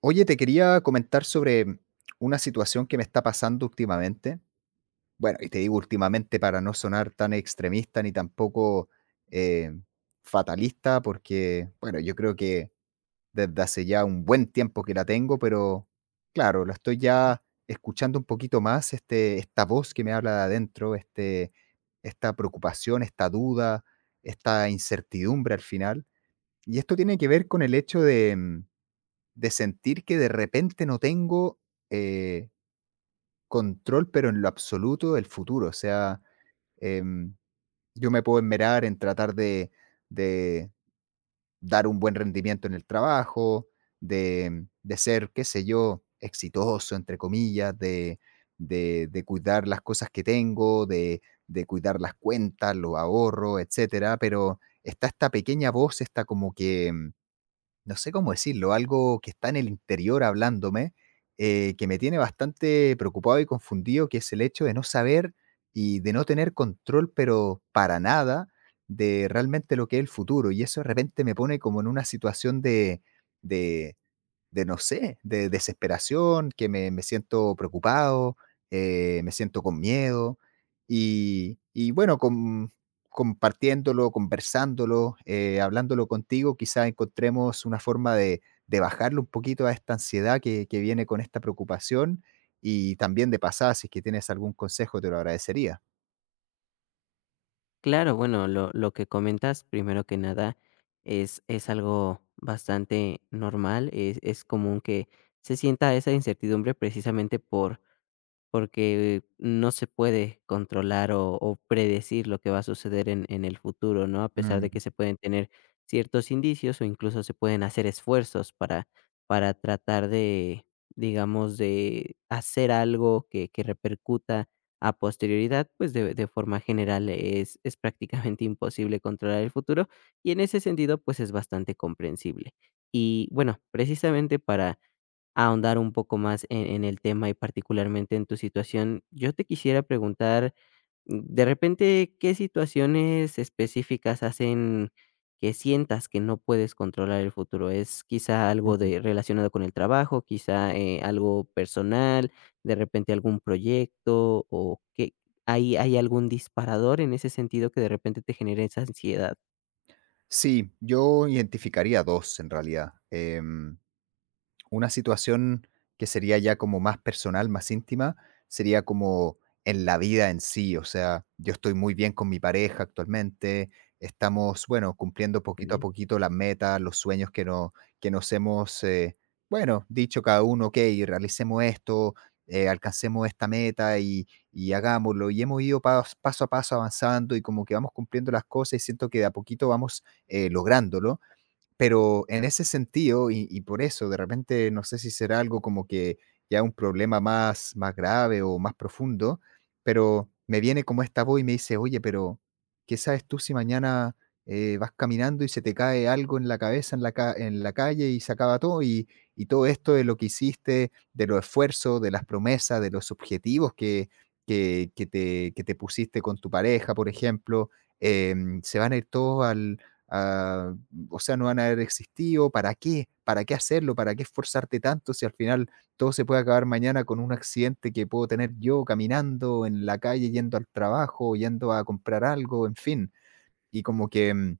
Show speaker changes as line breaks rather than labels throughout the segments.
Oye, te quería comentar sobre una situación que me está pasando últimamente. Bueno, y te digo últimamente para no sonar tan extremista ni tampoco eh, fatalista, porque, bueno, yo creo que desde hace ya un buen tiempo que la tengo, pero claro, lo estoy ya escuchando un poquito más, este, esta voz que me habla de adentro, este, esta preocupación, esta duda, esta incertidumbre al final. Y esto tiene que ver con el hecho de, de sentir que de repente no tengo eh, control, pero en lo absoluto, del futuro. O sea, em, yo me puedo enmerar en tratar de dar un buen rendimiento en el trabajo, de ser, qué sé yo, exitoso, entre comillas, de cuidar las cosas que tengo, de cuidar las cuentas, los ahorros, etcétera, pero está esta pequeña voz, está como que no sé cómo decirlo, algo que está en el interior hablándome, que me tiene bastante preocupado y confundido, que es el hecho de no saber y de no tener control, pero para nada, de realmente lo que es el futuro. Y eso de repente me pone como en una situación de de no sé, de desesperación, que me siento preocupado, me siento con miedo. Y bueno, con, compartiéndolo, conversándolo, hablándolo contigo, quizá encontremos una forma de bajarle un poquito a esta ansiedad que viene con esta preocupación. Y también de pasada, si es que tienes algún consejo, te lo agradecería.
Claro, bueno, lo que comentas, primero que nada, es algo bastante normal, es común que se sienta esa incertidumbre precisamente porque no se puede controlar o predecir lo que va a suceder en el futuro, ¿no? A pesar de
Mm,
que se pueden tener ciertos indicios o incluso se pueden hacer esfuerzos para para tratar de, digamos, de hacer algo que repercuta a posterioridad, pues, de forma general es prácticamente imposible controlar el futuro, y en ese sentido, pues, es bastante comprensible. Y bueno, precisamente para ahondar un poco más en el tema y particularmente en tu situación. Yo te quisiera preguntar, de repente, ¿qué situaciones específicas hacen que sientas que no puedes controlar el futuro? ¿Es quizá algo
ujú.
de, relacionado con el trabajo, quizá algo personal, de repente algún proyecto o que hay algún disparador en ese sentido que de repente te genere esa ansiedad?
Sí, yo identificaría dos en realidad. Una situación que sería ya como más personal, más íntima, sería como en la vida en sí, o sea, yo estoy muy bien con mi pareja actualmente, estamos, bueno, cumpliendo
Qué
poquito a
bien.
poquito las metas, los sueños que, no, que nos hemos, bueno, dicho cada uno, ok, realicemos esto, alcancemos esta meta y hagámoslo. Y hemos ido paso a paso avanzando y como que vamos cumpliendo las cosas y siento que de a poquito vamos lográndolo, pero en ese sentido, y por eso, de repente, no sé si será algo como que ya un problema más, más grave o más profundo, pero me viene como esta voz y me dice, oye, pero ¿qué sabes tú si mañana vas caminando y se te cae algo en la cabeza, en la, en la calle y se acaba todo? Y todo esto de lo que hiciste, de los esfuerzos, de las promesas, de los objetivos que, que te pusiste con tu pareja, por ejemplo, se van a ir todos al... a- o sea, no van a haber existido, ¿para qué? ¿Para qué hacerlo? ¿Para qué esforzarte tanto si al final todo se puede acabar mañana con un accidente que puedo tener yo caminando en la calle, yendo al trabajo, yendo a comprar algo, en fin? Y como que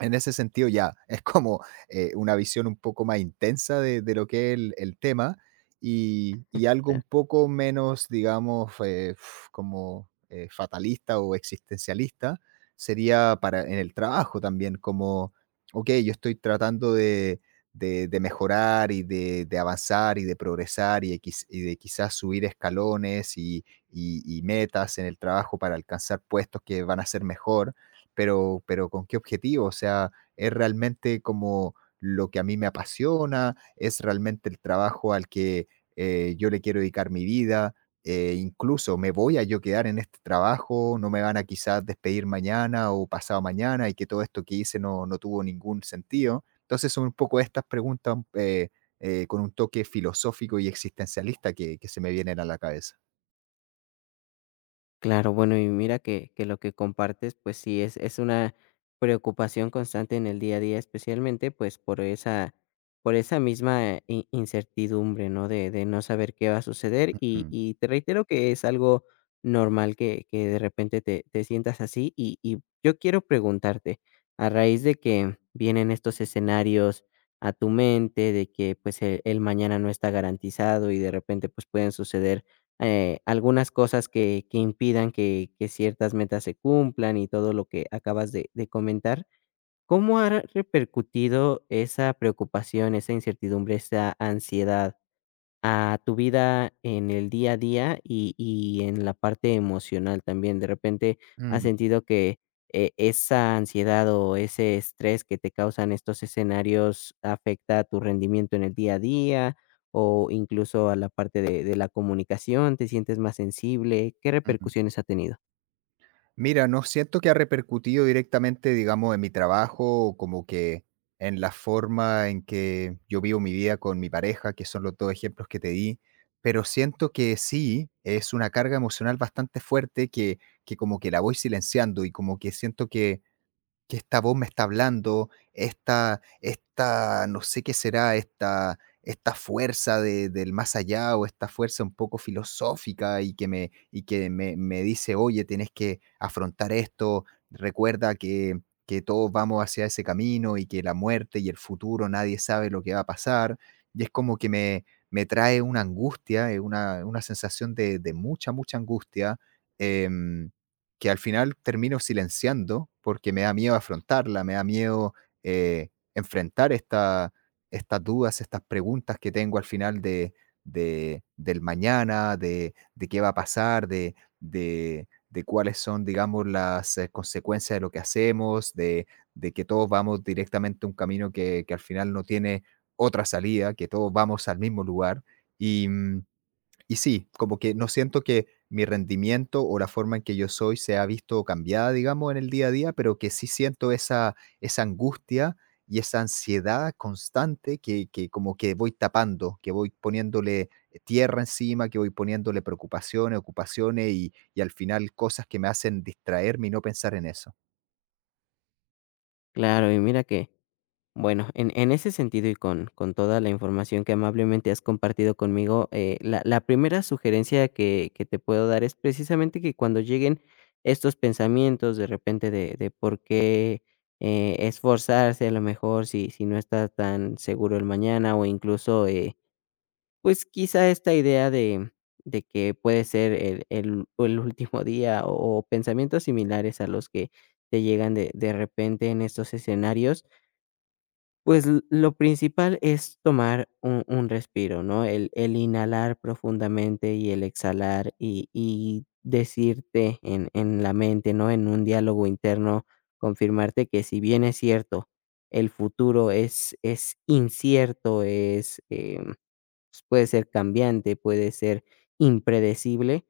en ese sentido ya es como una visión un poco más intensa de lo que es el tema y algo un poco menos, digamos, como fatalista o existencialista sería para en el trabajo también, como, ok, yo estoy tratando de, de mejorar y de avanzar y de progresar y de, y de quizás subir escalones y, y metas en el trabajo para alcanzar puestos que van a ser mejor, pero ¿con qué objetivo? O sea, ¿es realmente como lo que a mí me apasiona? ¿Es realmente el trabajo al que, yo le quiero dedicar mi vida? Incluso, ¿me voy a yo quedar en este trabajo? ¿No me van a quizás despedir mañana o pasado mañana y que todo esto que hice no tuvo ningún sentido? Entonces, son un poco estas preguntas, con un toque filosófico y existencialista que se me vienen a la cabeza.
Claro, bueno, y mira que lo que compartes, pues sí, es una preocupación constante en el día a día, especialmente pues por esa misma incertidumbre, ¿no? De no saber qué va a suceder.
Ujú,
Y te reitero que es algo normal que de repente te sientas así. Y yo quiero preguntarte, a raíz de que vienen estos escenarios a tu mente, de que pues el mañana no está garantizado y de repente pues pueden suceder algunas cosas que impidan que ciertas metas se cumplan y todo lo que acabas de comentar, ¿cómo ha repercutido esa preocupación, esa incertidumbre, esa ansiedad a tu vida en el día a día y en la parte emocional también. De repente, ¿has
mm,
sentido que, esa ansiedad o ese estrés que te causan estos escenarios afecta a tu rendimiento en el día a día o incluso a la parte de la comunicación? ¿Te sientes más sensible? ¿Qué
mm.
repercusiones ha tenido?
Mira, no siento que ha repercutido directamente, digamos, en mi trabajo, o como que en la forma en que yo vivo mi vida con mi pareja, que son los dos ejemplos que te di, pero siento que sí, es una carga emocional bastante fuerte que como que la voy silenciando y como que siento que esta voz me está hablando, no sé qué será, esta fuerza de del más allá, o esta fuerza un poco filosófica y que me y que me dice: "Oye, tienes que afrontar esto, recuerda que todos vamos hacia ese camino y que la muerte y el futuro, nadie sabe lo que va a pasar". Y es como que me me trae una angustia, una sensación de mucha, mucha angustia, em que al final termino silenciando porque me da miedo afrontarla, me da miedo enfrentar esta, estas dudas, estas preguntas que tengo al final de, del mañana, de qué va a pasar, de, de cuáles son, digamos, las consecuencias de lo que hacemos, de que todos vamos directamente a un camino que al final no tiene otra salida, que todos vamos al mismo lugar. Y, y sí, como que no siento que mi rendimiento o la forma en que yo soy se ha visto cambiada, digamos, en el día a día, pero que sí siento esa, esa angustia y esa ansiedad constante que como que voy tapando, que voy poniéndole tierra encima, que voy poniéndole preocupaciones, ocupaciones y al final cosas que me hacen distraerme y no pensar en eso.
Claro, y mira que bueno, en ese sentido y con toda la información que amablemente has compartido conmigo, la primera sugerencia que te puedo dar es precisamente que cuando lleguen estos pensamientos de repente de por qué esforzarse a lo mejor si, si no está tan seguro el mañana o incluso pues quizá esta idea de que puede ser el último día o pensamientos similares a los que te llegan de repente en estos escenarios pues, l lo principal es tomar un respiro, ¿no? El inhalar profundamente y el exhalar, y decirte en la mente, ¿no? En un diálogo interno, confirmarte que si bien es cierto, el futuro es incierto, es, pues, puede ser cambiante, puede ser impredecible.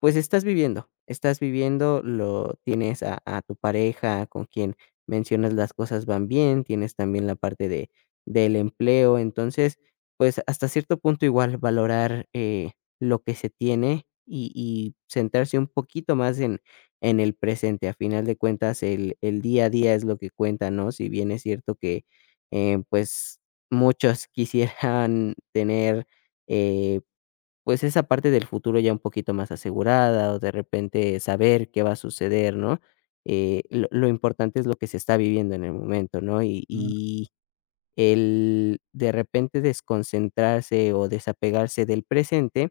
Pues estás viviendo, lo tienes a tu pareja con quien mencionas las cosas van bien, tienes también la parte de del empleo. Entonces, pues, hasta cierto punto igual valorar, lo que se tiene y centrarse un poquito más en el presente. A final de cuentas, el día a día es lo que cuenta, ¿no? Si bien es cierto que, pues, muchos quisieran tener, eh pues, esa parte del futuro ya un poquito más asegurada, o de repente saber qué va a suceder, ¿no? Lo importante es lo que se está viviendo en el momento, ¿no?
Mm,
Y el de repente desconcentrarse o desapegarse del presente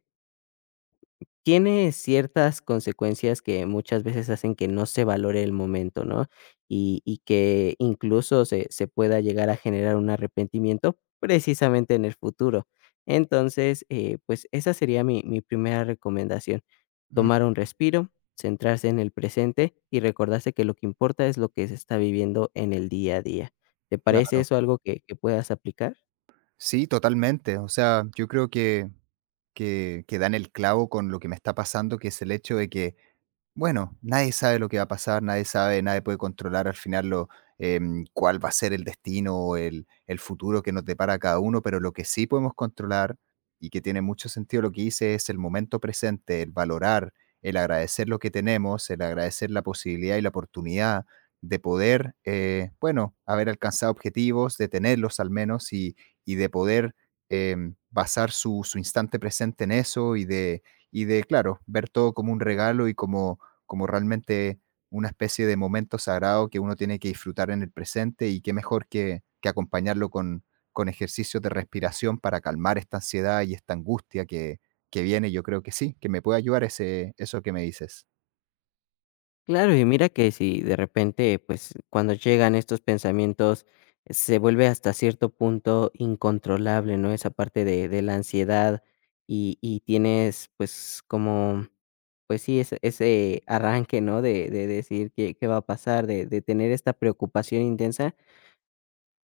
tiene ciertas consecuencias que muchas veces hacen que no se valore el momento, ¿no? Y que incluso se pueda llegar a generar un arrepentimiento precisamente en el futuro. Entonces, pues esa sería mi primera recomendación,
mm,
tomar un respiro, centrarse en el presente y recordarse que lo que importa es lo que se está viviendo en el día a día. ¿Te parece
claro.
eso algo que puedas aplicar?
Sí, totalmente. O sea, yo creo que, que dan el clavo con lo que me está pasando, que es el hecho de que bueno, nadie sabe lo que va a pasar, nadie sabe, nadie puede controlar al final lo, cuál va a ser el destino o el futuro que nos depara a cada uno, pero lo que sí podemos controlar y que tiene mucho sentido lo que hice es el momento presente, el valorar, el agradecer lo que tenemos, el agradecer la posibilidad y la oportunidad de poder, bueno, haber alcanzado objetivos, de tenerlos al menos y de poder basar su, su instante presente en eso y de, claro, ver todo como un regalo y como como realmente una especie de momento sagrado que uno tiene que disfrutar en el presente y qué mejor que acompañarlo con ejercicios de respiración para calmar esta ansiedad y esta angustia que viene. Yo creo que sí, que me puede ayudar ese, eso que me dices.
Claro, y mira que si de repente, pues cuando llegan estos pensamientos, se vuelve hasta cierto punto incontrolable, ¿no? Esa parte de la ansiedad y tienes pues como, pues sí, ese arranque, ¿no? De decir qué, qué va a pasar, de tener esta preocupación intensa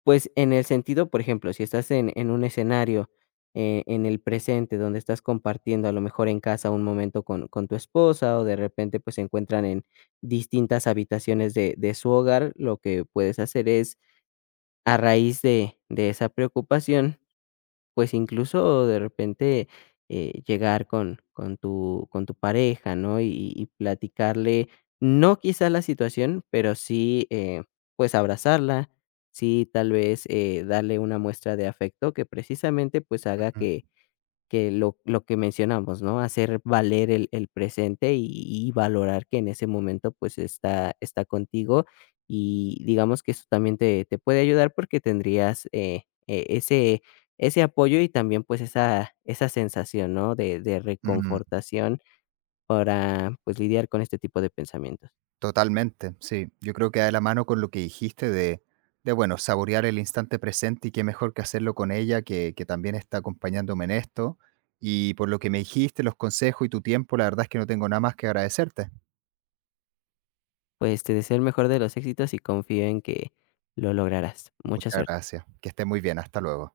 pues, en el sentido, por ejemplo, si estás en un escenario, en el presente, donde estás compartiendo, a lo mejor, en casa un momento con tu esposa, o de repente, pues, se encuentran en distintas habitaciones de su hogar, lo que puedes hacer es, a raíz de esa preocupación pues, incluso de repente, llegar con tu pareja, ¿no? Y platicarle, no quizá la situación, pero sí, pues, abrazarla, sí, tal vez, darle una muestra de afecto que precisamente, pues, haga que
Ujú.
lo que mencionamos, ¿no? Hacer valer el presente y valorar que en ese momento, pues, está contigo, y digamos que eso también te puede ayudar porque tendrías, ese ese apoyo y también, pues, esa sensación, ¿no? De
Mm,
reconfortación para, pues, lidiar con este tipo de pensamientos.
totalmente, sí. Yo creo que da de la mano con lo que dijiste de, bueno, saborear el instante presente y qué mejor que hacerlo con ella, que también está acompañándome en esto. Y por lo que me dijiste, los consejos y tu tiempo, la verdad es que no tengo nada más que agradecerte.
Pues te deseo el mejor de los éxitos y confío en que lo lograrás. Mucha
Muchas
suerte.
gracias. Que esté muy bien. Hasta luego.